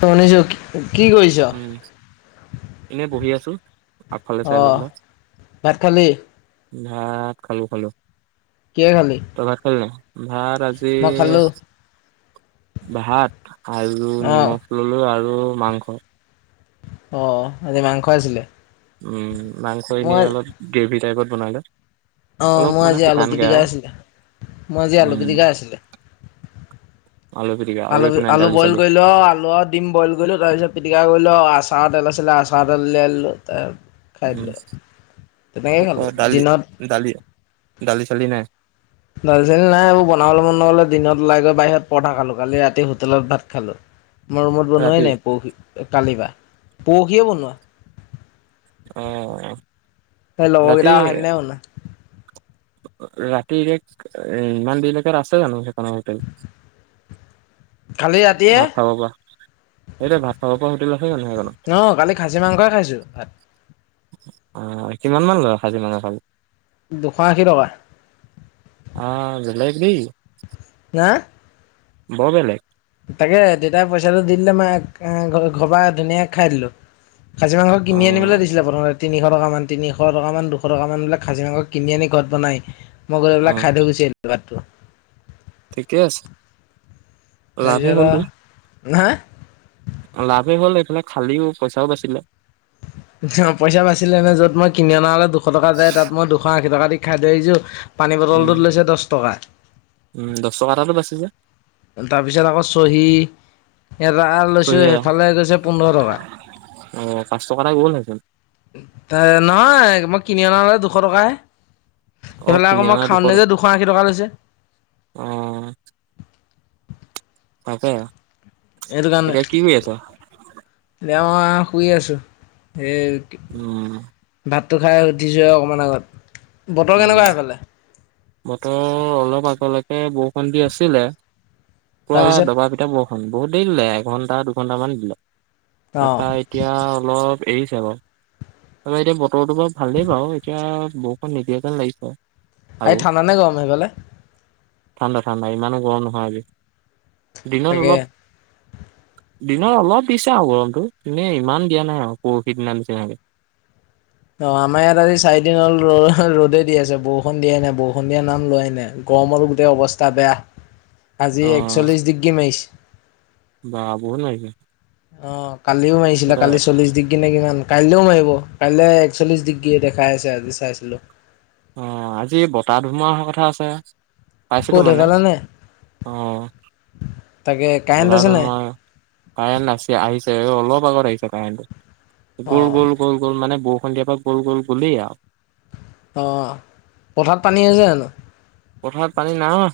শুনিছো কি কৰিছ উম, এনেই বহি আছো। আগফালে চাই লৈ অ' পেলাই ভাত খালি? ভাত খালো খালো। কিহে খালি তই ভাত খালি নে? ভাত আজি মই খালো ভাত, আৰু অ নিমখ ল'লো, আৰু মাংস। অ' আজি মাংস আছিলে? উম মাংস এনে মই অলপ গ্ৰেভি টাইপত বনালো অ' মোৰ আজি আলুপিটিকা আছিলে, মূৰ আজি উম। আলুপিটিকা আছিলে। [inaudible] পিটিকা আৰু আলু, একো নাই আলু দালি বইল চালি কৰিলো আও, আলু আৰু দিম বইল কৰিলো। তাৰপিছত পিটিকা কৰিলো আ আচাৰৰ তেল আছিলে, আচাৰৰ তেল উলিয়াই ললোঁ। খাই উম, দিলো। তেনেকেই খালো দিনত- দালি-চালি নাই? দাল-চালি নাই, এইবোৰ বনাবলৈ মন নগলে, দিনত ওলাই গৈ বাহিৰত পৰঠা খালো। কালি ৰাতি হোটেলত ভাত খালো। মই ৰুমত ৰাতি বনোৱাই নাই, পৰহি কালিৰ পা। পৰহিয়ে বনোৱা। অ'। ৰাতি লগৰকেইটা অহাৰ দিনাই বনোৱা। ৰাতি ৰেক, ইমান দেৰিলৈকে আছে জানো সেইখন হোটেল? [inaudible] কালি ৰাতিয়ে ভাত খাব পৰা, সেইটোৱে ভাত খাব পৰা হোটেল আছে জানো সেইখনত? নহয় কালি খাছী মাংসয়ে খাইছো, ভাত। অ'। কিমান মান লয় খাছী মাংস খালে? দুশ-আশী টকা। অ' বেলেগ দেই। হা বৰ বেলেগ! তাকে দেউতাই পইচাটো দি দিলে, মে ঘৰপা ধুনীয়াকে খাই দিলো। খাছী মাংস কিনি আনিবলৈ অ' দিছিলে প্ৰথমতে তিনিশ টকামান, তিনিশ টকামান, দুশ টকা মান বোলে খাছী মাংস কিনি আনি ঘৰত বনাহি। মই গৈ পেলাই অ' খাই থৈ গুছি আহিলোঁ ভাতটো। ঠিকে আছে। লাভেই হ'লতো। নাই। লাভেই হ'ল এইফালে, খালিও, পইচাও বাচিলে। অ' পইচা বাছিলে নে? য'ত মই কিনি অনা হ'লে দুশ টকা যায়, তাত মই দুশ আশী টকা দি খাই থৈ আহিছোঁ। পানী বটলটোত উম লৈছে দশ টকা। উম দশ টকা এটাটো বাচিছে। তাৰপিছত আকৌ চহী এৰা আৰু চহী লৈছো সেইফালে গৈছে পোন্ধৰ টকা অ পাঁচ টকা এটা গ'ল নহয় মই কিনি অনালে দুশ টকাই অ' সেইফালে আকৌ কিনি মই অনা খাওঁ তে টকা যে দুশ আশী টকা লৈছে অ' তাকে সেইটো এতিয়া কি কৰি আছ দে শুই আছোঁ এই ভাত উম ভাতটো খাই উঠিছোঁৱ আৰু অকণমান আগত বতৰ উম কেনেকুৱা সেইফালে বতৰ অলপ আগলৈকে বৰষুণ দি আছিলে পোৰা তাৰপিছত দবা পিটা বৰষুণ বৰষুণ বহুত দেৰি দিলে এঘণ্টা দুঘণ্টামান দিলে অঁ তাৰপা এতিয়া অলপ এৰিছে আক এতিয়া বতৰটো বাৰু ভালেই বাৰু এতিয়া ব নিদিয়ে যেন লাগিছে আৰু। আজি ঠাণ্ডা নে গৰম সেই ফালে ঠাণ্ডা ঠাণ্ডা ইমানো গৰম নহয় আজি দিনত তাকে অলপ দিনৰ অলপ দিছে আৰু গৰমতটো এনে ইমান দিয়া নাই আৰু পৰহিৰ দিনা দিছে এনেকে অ আমাৰ ইয়াত আজি চাৰিদিন হল ৰদে দি আছে বৰষুণ দিয়াই নাই বৰষুণ দিয়া নাম লোৱাই নাই গৰমত গোটেই অৱস্থা বেয়া [unintelligible] আজি একচল্লিশ ডিগ্ৰী মাৰিছে বাব বহুত মাৰিছে অ কালিও মাৰিছিলা তাতে কালি চল্লিছ ডিগ্ৰী কি নে কিমান কাইলৈও মাৰিব কাইলৈ একচল্লিশ ডিগ্ৰী দেখাই আছে আজি চাইছিলোঁ অ আজি বতাহ ধুমুহা অহা কথা আছে পাইছিলোঁ ক'ত মানে সেইফালে নে অহ তাকে কাৰেণ্ট বতাহ আছে নাই ধুমুহা কাৰেণ্ট আছে আহিছে অলপ আগত আহিছে কাৰেণ্টটো গ'ল অ', গ'ল গ'ল গ'ল মানে বৰষুণ দিযা পৰা গ'ল গ'ল গ'লেই আৰু অ পথাত পানী আছে জানো পথাৰত পানী নাই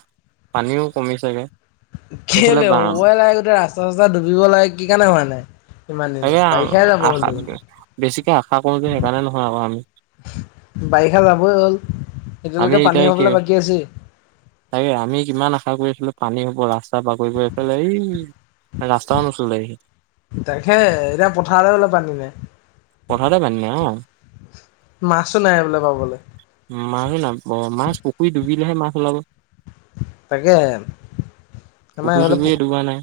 পানীও কমিছেগে এইফালে কেলে বা হ'বই লাগে গোটেই ৰাস্তা ডুবিব লাগে কি কাৰণে হোৱা নাই ইমান দিনে আকে বাৰিষাই যাব হ'ল আশা দেখোন বেছিকে আশা কৰোঁ যে সেইকাৰণে নহয় আমি বাৰিষা যাবই হ'ল আমি এতিয়ালৈকে পানী এতিয়া হবলৈ বাকী আছিল তাকে আমি কিমান আশা কৰিছিলো পানী হ'ব ৰাস্তা বাগৰি গৈ পেলাই এই ৰাস্তাও নোচোলেহি তাকে এতিয়া পথাৰলে গলে পানী নাই পথাৰতে পানী নাই অ মাছো নাই বোলে পাবলৈ মা মাছ পুখুৰী ডুবিলেহে মাছ উলাব তাকে আমাৰ পুখুৰী এইফালে চুখুই টো ডুবাই নাই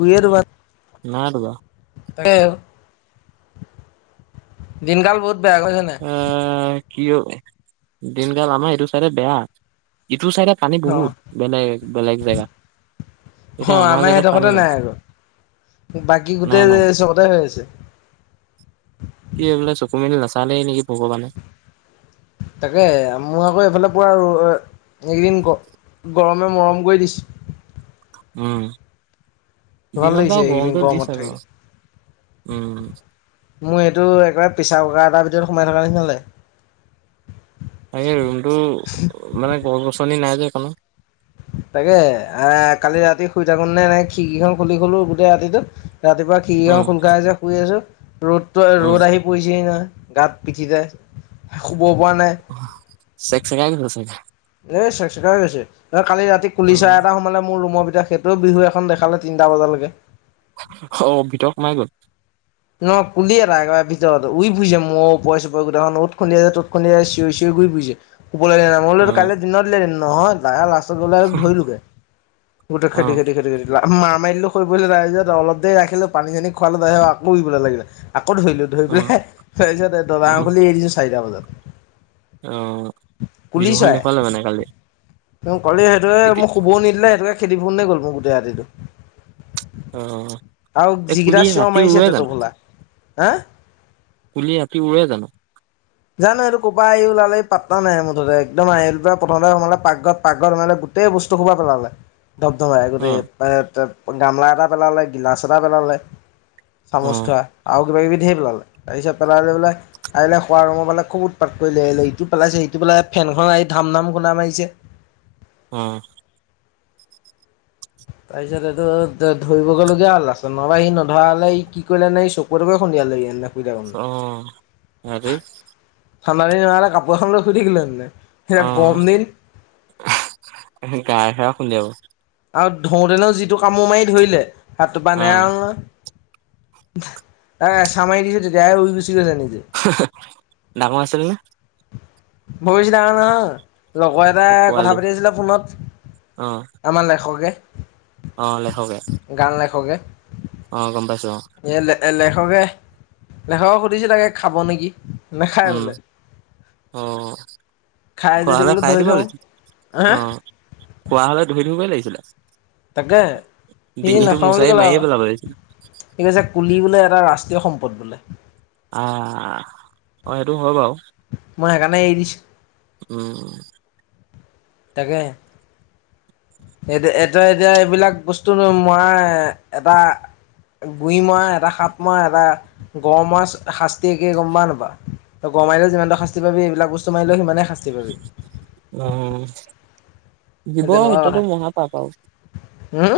ভোও ৰোবা না দুৱা তাকে দিনকাল বহুত। বেয়া গম পাইছা নাই আহ কি দিনকাল আমাৰ এইটো চাইদে বেয়া। টো চাইডে পানী অ'। বহুত বেলেগ বেলেগ জেগা। অ আমাৰ হেইদখতে নাই আৰু বাকী নাই গোটেই নাই চকতে হৈ আছে। কি বোলে চকু মেলি নাচালেই নেকি ভগৱানে। তাকে মই আকৌ এইফালে পোৱা ৰৰ এইকেইদিন গ গৰমে মৰম কৰি দিছে। উম ভাল দিনত লাগিছে বাও এইকেইদিন গৰমটো গৰমত দিছে বাও থাকি উম। মোৰ এইটো একেবাৰে প্ৰেছাৰ কুকাৰ এটাৰ ভিতৰত সোমাই থকা নিচিনা লগে। তাকে ৰুমটো মানে গছ গছনি নাই যে সেই কাৰনে। তাকে কালি ৰাতি শুই থাকো নে এনেক খিৰকী খুলি থলোঁ গোটেই ৰাতিটো ৰাতিপুৱা উম খিৰিকিখন খুল খাই আছে শুই আছোঁ ৰ'দটো উম ৰ'দ আহি পৰিছেহি নাহই গাত পিঠিতে পৰা নাই চেকচকাই গৈছেগে। এ চেক চেকাই গৈছে কালি ৰাতি কুলি উম চাৰাই এটা সময়ে মোৰ ৰুমৰ ভিত সেইটোও বিহু এখন দেখালে তিনিটা বজালৈকে অ ভিতৰত সোমাই গ'ল। ন কুলি এটা একেবাৰে ভিতৰত উই ফুৰিছে মোৰ ওপচ চোপৰে গোতেইখন অত খুন্দিয়াইছে তত খুন্দিয়াইছে চিঞৰি চিঞৰি। উই ফুৰিছে ওপলে নেযায় মইলো অ কাইলে দিনত উলিয়ায় দিম নহয় লাষ্টত গলে ধৰিলোগে। গোটেই অ খেদি খেদি খেদি লা মা মাৰি দিলো সৰি পৰিল তাৰপিছত অলপ দেৰি ৰাখিলো পানী চানী খোৱালো তাছত আকৌ উৰিবলে লাগিলে। আকৌ ধৰিলো ধৰি অ পেলাই তাৰ পিছত দবা খনখুলি এৰি দিছোঁ চাৰিটা বজাত। অহ বিহুখন দেখুৱালে মানে কালি। কলি সেইটোৱে এতিয়া মোক শুবও নিদিলে সেইটোকে খেদি ফোৰোংতে গ'ল মোৰ গোটেই ৰাতিটো। অ আৰু এই যিকিটা কুলি চিঞৰ ৰাতি মাৰিছে উৰে জানো তেটোফলা হেএ কুলি ৰাতি উৰে জানো। জানো এইটো ক পা আহি ওলালেহি পাত্তা নাই মুঠতে একদম আহি প্ৰথমতে সোমালে পাকঘৰত পাকঘৰ সোমালে গোটেই বস্তু সোপা পেলালে। ধপ ধপাই অ গোটেই গামলা এটা পেলালে গিলাচ এটা পেলালে। অ চামুচ থোৱা আৰু কিবা কিবি ধেই পেলালে তাৰপিছত পেলালে বোলে আহিলে। সোৱা ৰোমৰ ফালে খুব উৎপাত কৰিলে আহি লৈ ইটো পেলাইছে সিটো পেলাই ফেনখন আহি ধাম ধাম খুন্দা মাৰিছে। ওম। [inaudible] তাৰপিছত এইটো ধ ধৰিবগৈ লগীয়া হ'ল লাছতত নহবা সি নধৰা হ'লে ই কি কৰিলেনে এই চকুৱে টকুৱে খুন্দিয়ালেগে হেলে অ আৰেই ঠাণ্ডা দিন হোৱা হলে কাপোৰ এখন লৈ শুই থাকিলো হেতেন অ গাই চায়ে খুন্দিয়াব আৰু ধৰোতেনো যিটো কামোৰ মাৰি ধৰিলে হাতটো পা অ নেৰা হ'ল নহয়। এ এচামাই দিছোঁ তেতিয়াহে উৰি গৈছে নিজে হে হে ডাঙৰ আছিল নে? বৰবেছি ডাঙৰ নহয়। লগৰ অ এটাই কথা পোৱালি পাতি আছিলে ফোনত আমাৰ লেখকে। অঁ লেখকে। অ গম পাইছো অ এ লে লেখকে লেখকক সুধিছো তাকে খাব নেকি। নাখায় উম বোলে অ। খাই খোৱা যদি হলে বোলো খাই ধৰি দিব থওঁ লাগিছিল হে অ খোৱা হলে ধৰিদিবগৈ লাগিছিলে। তাকে সি ডিঙিটো নাখাওঁ বুলি মোচাৰি ক'লে আক। মাৰিয়ে পেলাব লাগিছিলে কি কৈছে কুলি বোলে এটা ৰাষ্ট্ৰীয় সম্পদ বোলে। আহ অ সেইটো হয় বাৰু। মই সেইকাৰণে এৰি দিছো। উম তাকে এতিয়া এতিয়া এতিয়া এইবিলাক বস্তু ন মই এটা গুৰি মআ এটা সাপ মআ এটা গ় মআ শাস্তি একে গম পা নেপা গৰু মাৰিলে যিমানটো শাস্তি পাবি এইবিলাক বস্তু মাৰিলে সিমানে শাস্তি পাবি জীৱ সত্যা টো মহা পাপ আও হুউ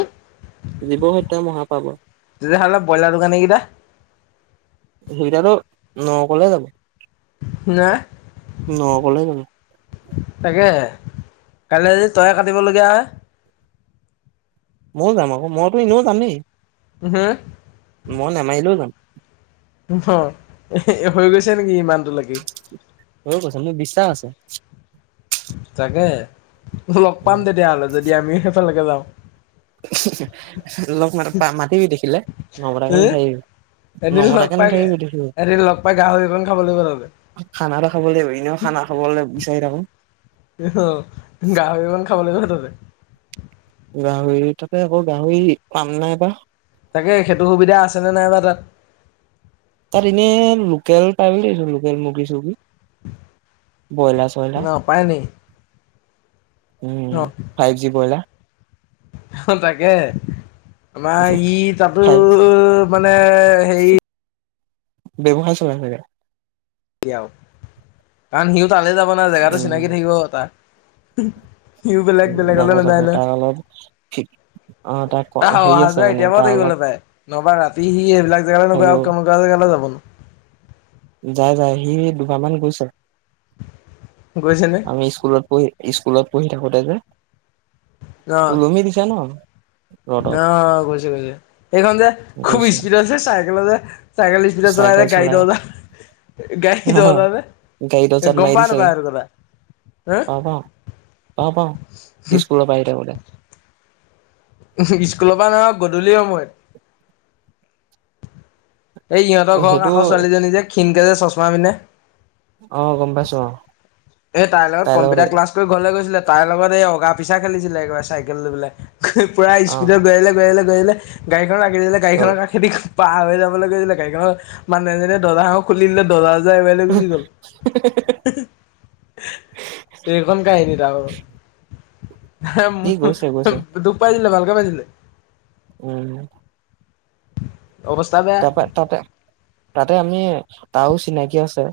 জীৱ সত্য মহাপাব তেতিয়াহলে ব্ৰইলাৰ দোকানী কেইটা সেইকেইটাটো নৰকলে যাব ন। নৰ কলে যাব। তাকে কাইলৈ যদি তহে কাটিবলগীয়া হয়। ময়ো যাম আকৌ মইতো এনেও যামেই। হম। মই নেমাৰিলেও যাম। অ হৈ গৈছে। নেকি ইমানটোলৈকে মোৰ বিশ্বাস আছে। তাকে লগ পাম তেতিয়াহ'লে যদি আমিও সেইফালেকে যাওঁ। লগ মা মাতিবি দেখিলে নমতাকৈ এ নাথাকিবি। এদিন লগ নমতাকে পাই নাথাকিবি দেখিলে এদিন লগ পাই গাহৰি। খাব লাগিব তহঁতে। খানা খাব লাগিব, এনেও খানা খাবলৈ বিচাৰি থাকো। গাহৰি মাংস খাব লাগিব তহঁতে। গাহৰি তাতে আকৌ গাহৰি পাম নাই বা। তাকে সেইটো সুবিধা আছেনে নাইবা তাত। তাৰ এনেই লোকেল পাবি লোকেল মুৰ্গী চুৰ্গী। বইলা চয়লা। নাপায় নি উম ফাইভ জি বলা। অ তাকে। আমাৰ ই তাতো ফাইভ মানে হে। ব্যৱহাৰ চলাই থে। আৰু কাৰণ সিও তালৈ যাব না জেগাটো উম চিনাকি থাকিব এ তটা। সিওঁ বেলেগ যাব বেলেগলৈ যাব নাযায় নহয়। তাৰ অলপ অ তাৰ আহ হেৰি অহা আছে যোৱা মানে এতিয় পৰাও তাৰ থাকি অলপ গলে পাই নবা ৰাতি সি এইবিলাক জেগালৈ নগৈ থাকিব আৰু কেুৱা জেগালৈ যাব নো। [unintelligible] যাই যাই সি ও দুবাৰমান গৈছে। গৈছে নে আমি স্কুলত পঢ়ি স্কুলত পঢ়ি থাকোতে যে। অ ওলমি দিছো ন। ৰ'দত অ কৈছে গৈছে এইখন যে খুব গৈছে স্পীডতছে চাইকেল যে চাইকেল স্পীড চলাই। গাই দা গাই অ দত যে গম পোৱা নাপায় আৰু কথা। [unintelligible] পাও পাও, পাও পাও স্কুলৰ পৰা আহি থাকোতে। স্কুলৰ পৰা নহয় গধূলি সময়ত। এই ইহঁতৰ ঘৰৰ সেইটো কাষৰ ছোৱালীজনী যে ক্ষীণকে যে চশমা অ গম পাইছো পিন্ধনে। অ এই তাইৰ লগত কম্পিউটাৰ ক্লাছ কৰি ঘৰলৈ গৈছিলে তাইৰ লগত এই অগা পিছা খেলিছিলে একেবাৰে চাইকেল লৈ পেলাই। পুৰা অ স্পীডত গৈআছিলে গৈআছিলে গ গাড়ীখনো আগেৰিে গাড়ীক খেদি। পাৰ হৈ যাবলৈ লৈছিলে গাড়ী খনৰ মানুহ জনে দজা খন খুলি দিলে দজা। যাই মলে গুজি গ'ল। এইখন কাই আহদি ত ব। ই গৈছে গৈছে দুখ পাইছিলিলে ভালকে পাইছিলে। উম। অৱস্থা বেয়া তাৰপ তাৰপৰা তাৰপৰা, আমি তাৰও চিনাকি আছে।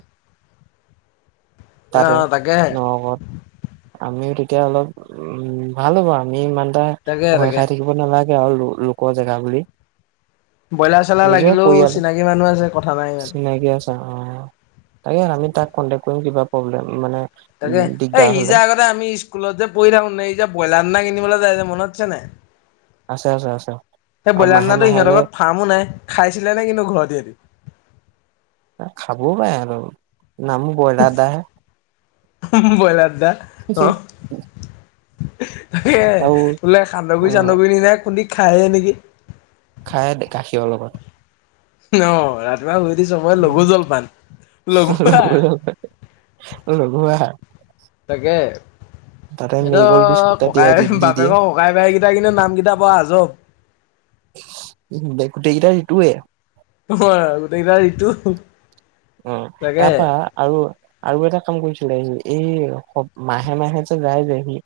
তাতে, অ তাকেহে নগৱত আমিও তে। এতিয়া অলপ, উম ভাল হ'ব আমি ইমান এটা তাকে ভয় তাকে খাই থাকিব নালাগে। আৰু লোকোৱা জেগা বুলি। ব্ৰইলাৰ চইলাৰ নিজৰে লাগিলেও পৰিয়াল, চিনাকি মানুহ আছে কথা নাই ইমান। চিনাকি আছা আহ। তাকে আমি তাক কণ্টেক কৰিম কিবা প্ৰব্লেম মানে। তাকে উম এই দিগদাৰ সি যো হলে আগতে আমি স্কুলত যে প়ি থাকো নে এই যে ব্ৰইলাৰ দিনা কিনিবলৈ। পায়ই যে মনত আছে নাই। আছে আছে আছে। সেই আৰু ব্ৰইলাৰ মাহে দাননাো মাহে সিহঁতৰ যে লগত ফাৰ্মো নাই খাইছিলে নে কিন্তু ঘৰৰত ইহতি। খাবও পাই আৰু, নামো বইলাৰ দাহে। বইলাৰ দ। হো। ত বোলে অ সান্দহগুৰি চান্দগুৰি নি নাই খুন্দি খাইহে নেকি? খাই গাখীৰৰ লগত। অ ৰাতি। হৈ দিছো মই লগঘু জলপান লগুৰা। লঘু আহাৰ তাকে। তাতে সেইটো মেৰিগ'ল্ড বিস্কুট এটা ককাই তিয়াই দি বাপেক দিয়ে ককাই বাইকেইটাই কিন্তু নাম কেইটা প আজ। গোতেই কেইটা। অ গোটেইকেইটা ঋতু, অ তাকে। তাৰপা আৰু আৰু এটা কাম কৰিছিলেি এই মাহে মাহে যে যায় যে সি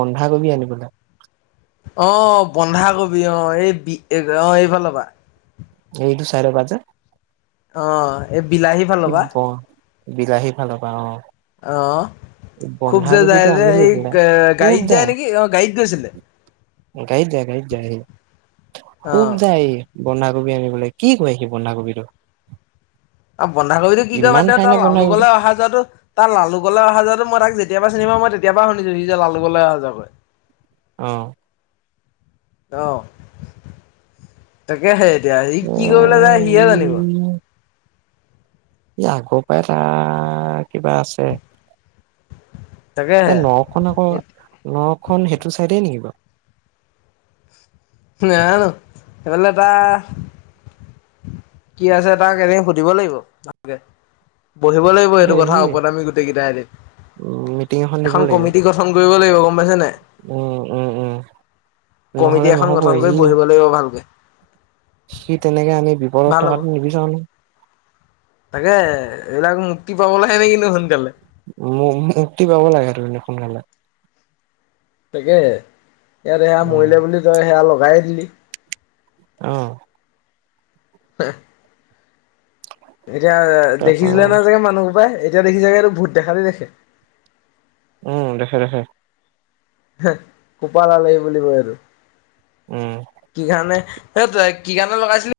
বন্ধাকবি আ। কিনিবলে। আহ বন্ধাকবি অ, এই বি অ এইফালৰ পৰা। এই দু চাৰে বাজে। অ এই বিলাহী ফালৰ হ'বা। বিলাহী ফালৰ অ' পৰাওঁ অ। খুব যে যায় বন্ধাকবিটো যে আনিলো এই পা, গাড়ীত খুব যায়। নেকি অ' গাড়ীত গৈছিলে গড়ীত যাই গড়ীত য আহি, অ' খুব যায় আহ বন্ধকবি আনিবলে। কি কৈ সি বন্ধাকবিটো। বন্ধাকবিতটো কি কয় বা ইমান দেউ খাই তাৰ নে লালু বন্ধাকবিটো গলে অহা যোৱাতটো তাৰ, লালু গলে অহা যোৱা মই তাক যেতিয়াৰা চিনে পাও ম। তেতিয়াৰা শুনিছো সি যে লালু গলে অহা যোৱা কৈ। আহ। অ, তাকে সেই। এতিয়া সি কি কৰিবলৈ যায় সি হে জানিব। ই আগৰ পৰাই ত কিবা আছে। তাকেহে নখন আকৌ, নখন সেইটো চাইডে নেকি বাৰু। নাজানো হে ফালে এটা। কি আছে তাক এদিন সুধিব লাগিব ভালকে। বহিব লাগিব এইেইটো কথা সি ওপদামী গোটেই কেইটাই এদ। মিটিং দিব এখন লাগিব কমিটি গঠন কৰিব লাগিব গম পাইছেনে। উম, উম, উম, নহলে নহ'ব। প্ৰথম কৰি সি বহিব লাগিব ভালকে। সি তেনেকে আমি বিপদত ভাল হ'ব থকাটো নিবিচাৰো ন। তাকে এইবাৰ মুক্তি পাবলৈহে নে কিন্তু সোনকালে। মুক্তি পাব লাগে তে সোনকালে। তাকে, ইয়াত সেয়া উম, মৰিলে বুলি তই সেয়া লগাইে দিলি। আহ। আহা। এতিয়া তাৰপা দেখিছিলে নে অ', চাগে মানুহবো পাই এতিয়া দেখিছেগেটো ভূত দেখালেই দেখে। উম দেখে দেখে। হে কপাহ ওলালে হি বুলিব এইটো। উম। কি কাৰণে। এ তই কি গান তা লগাইছিলি?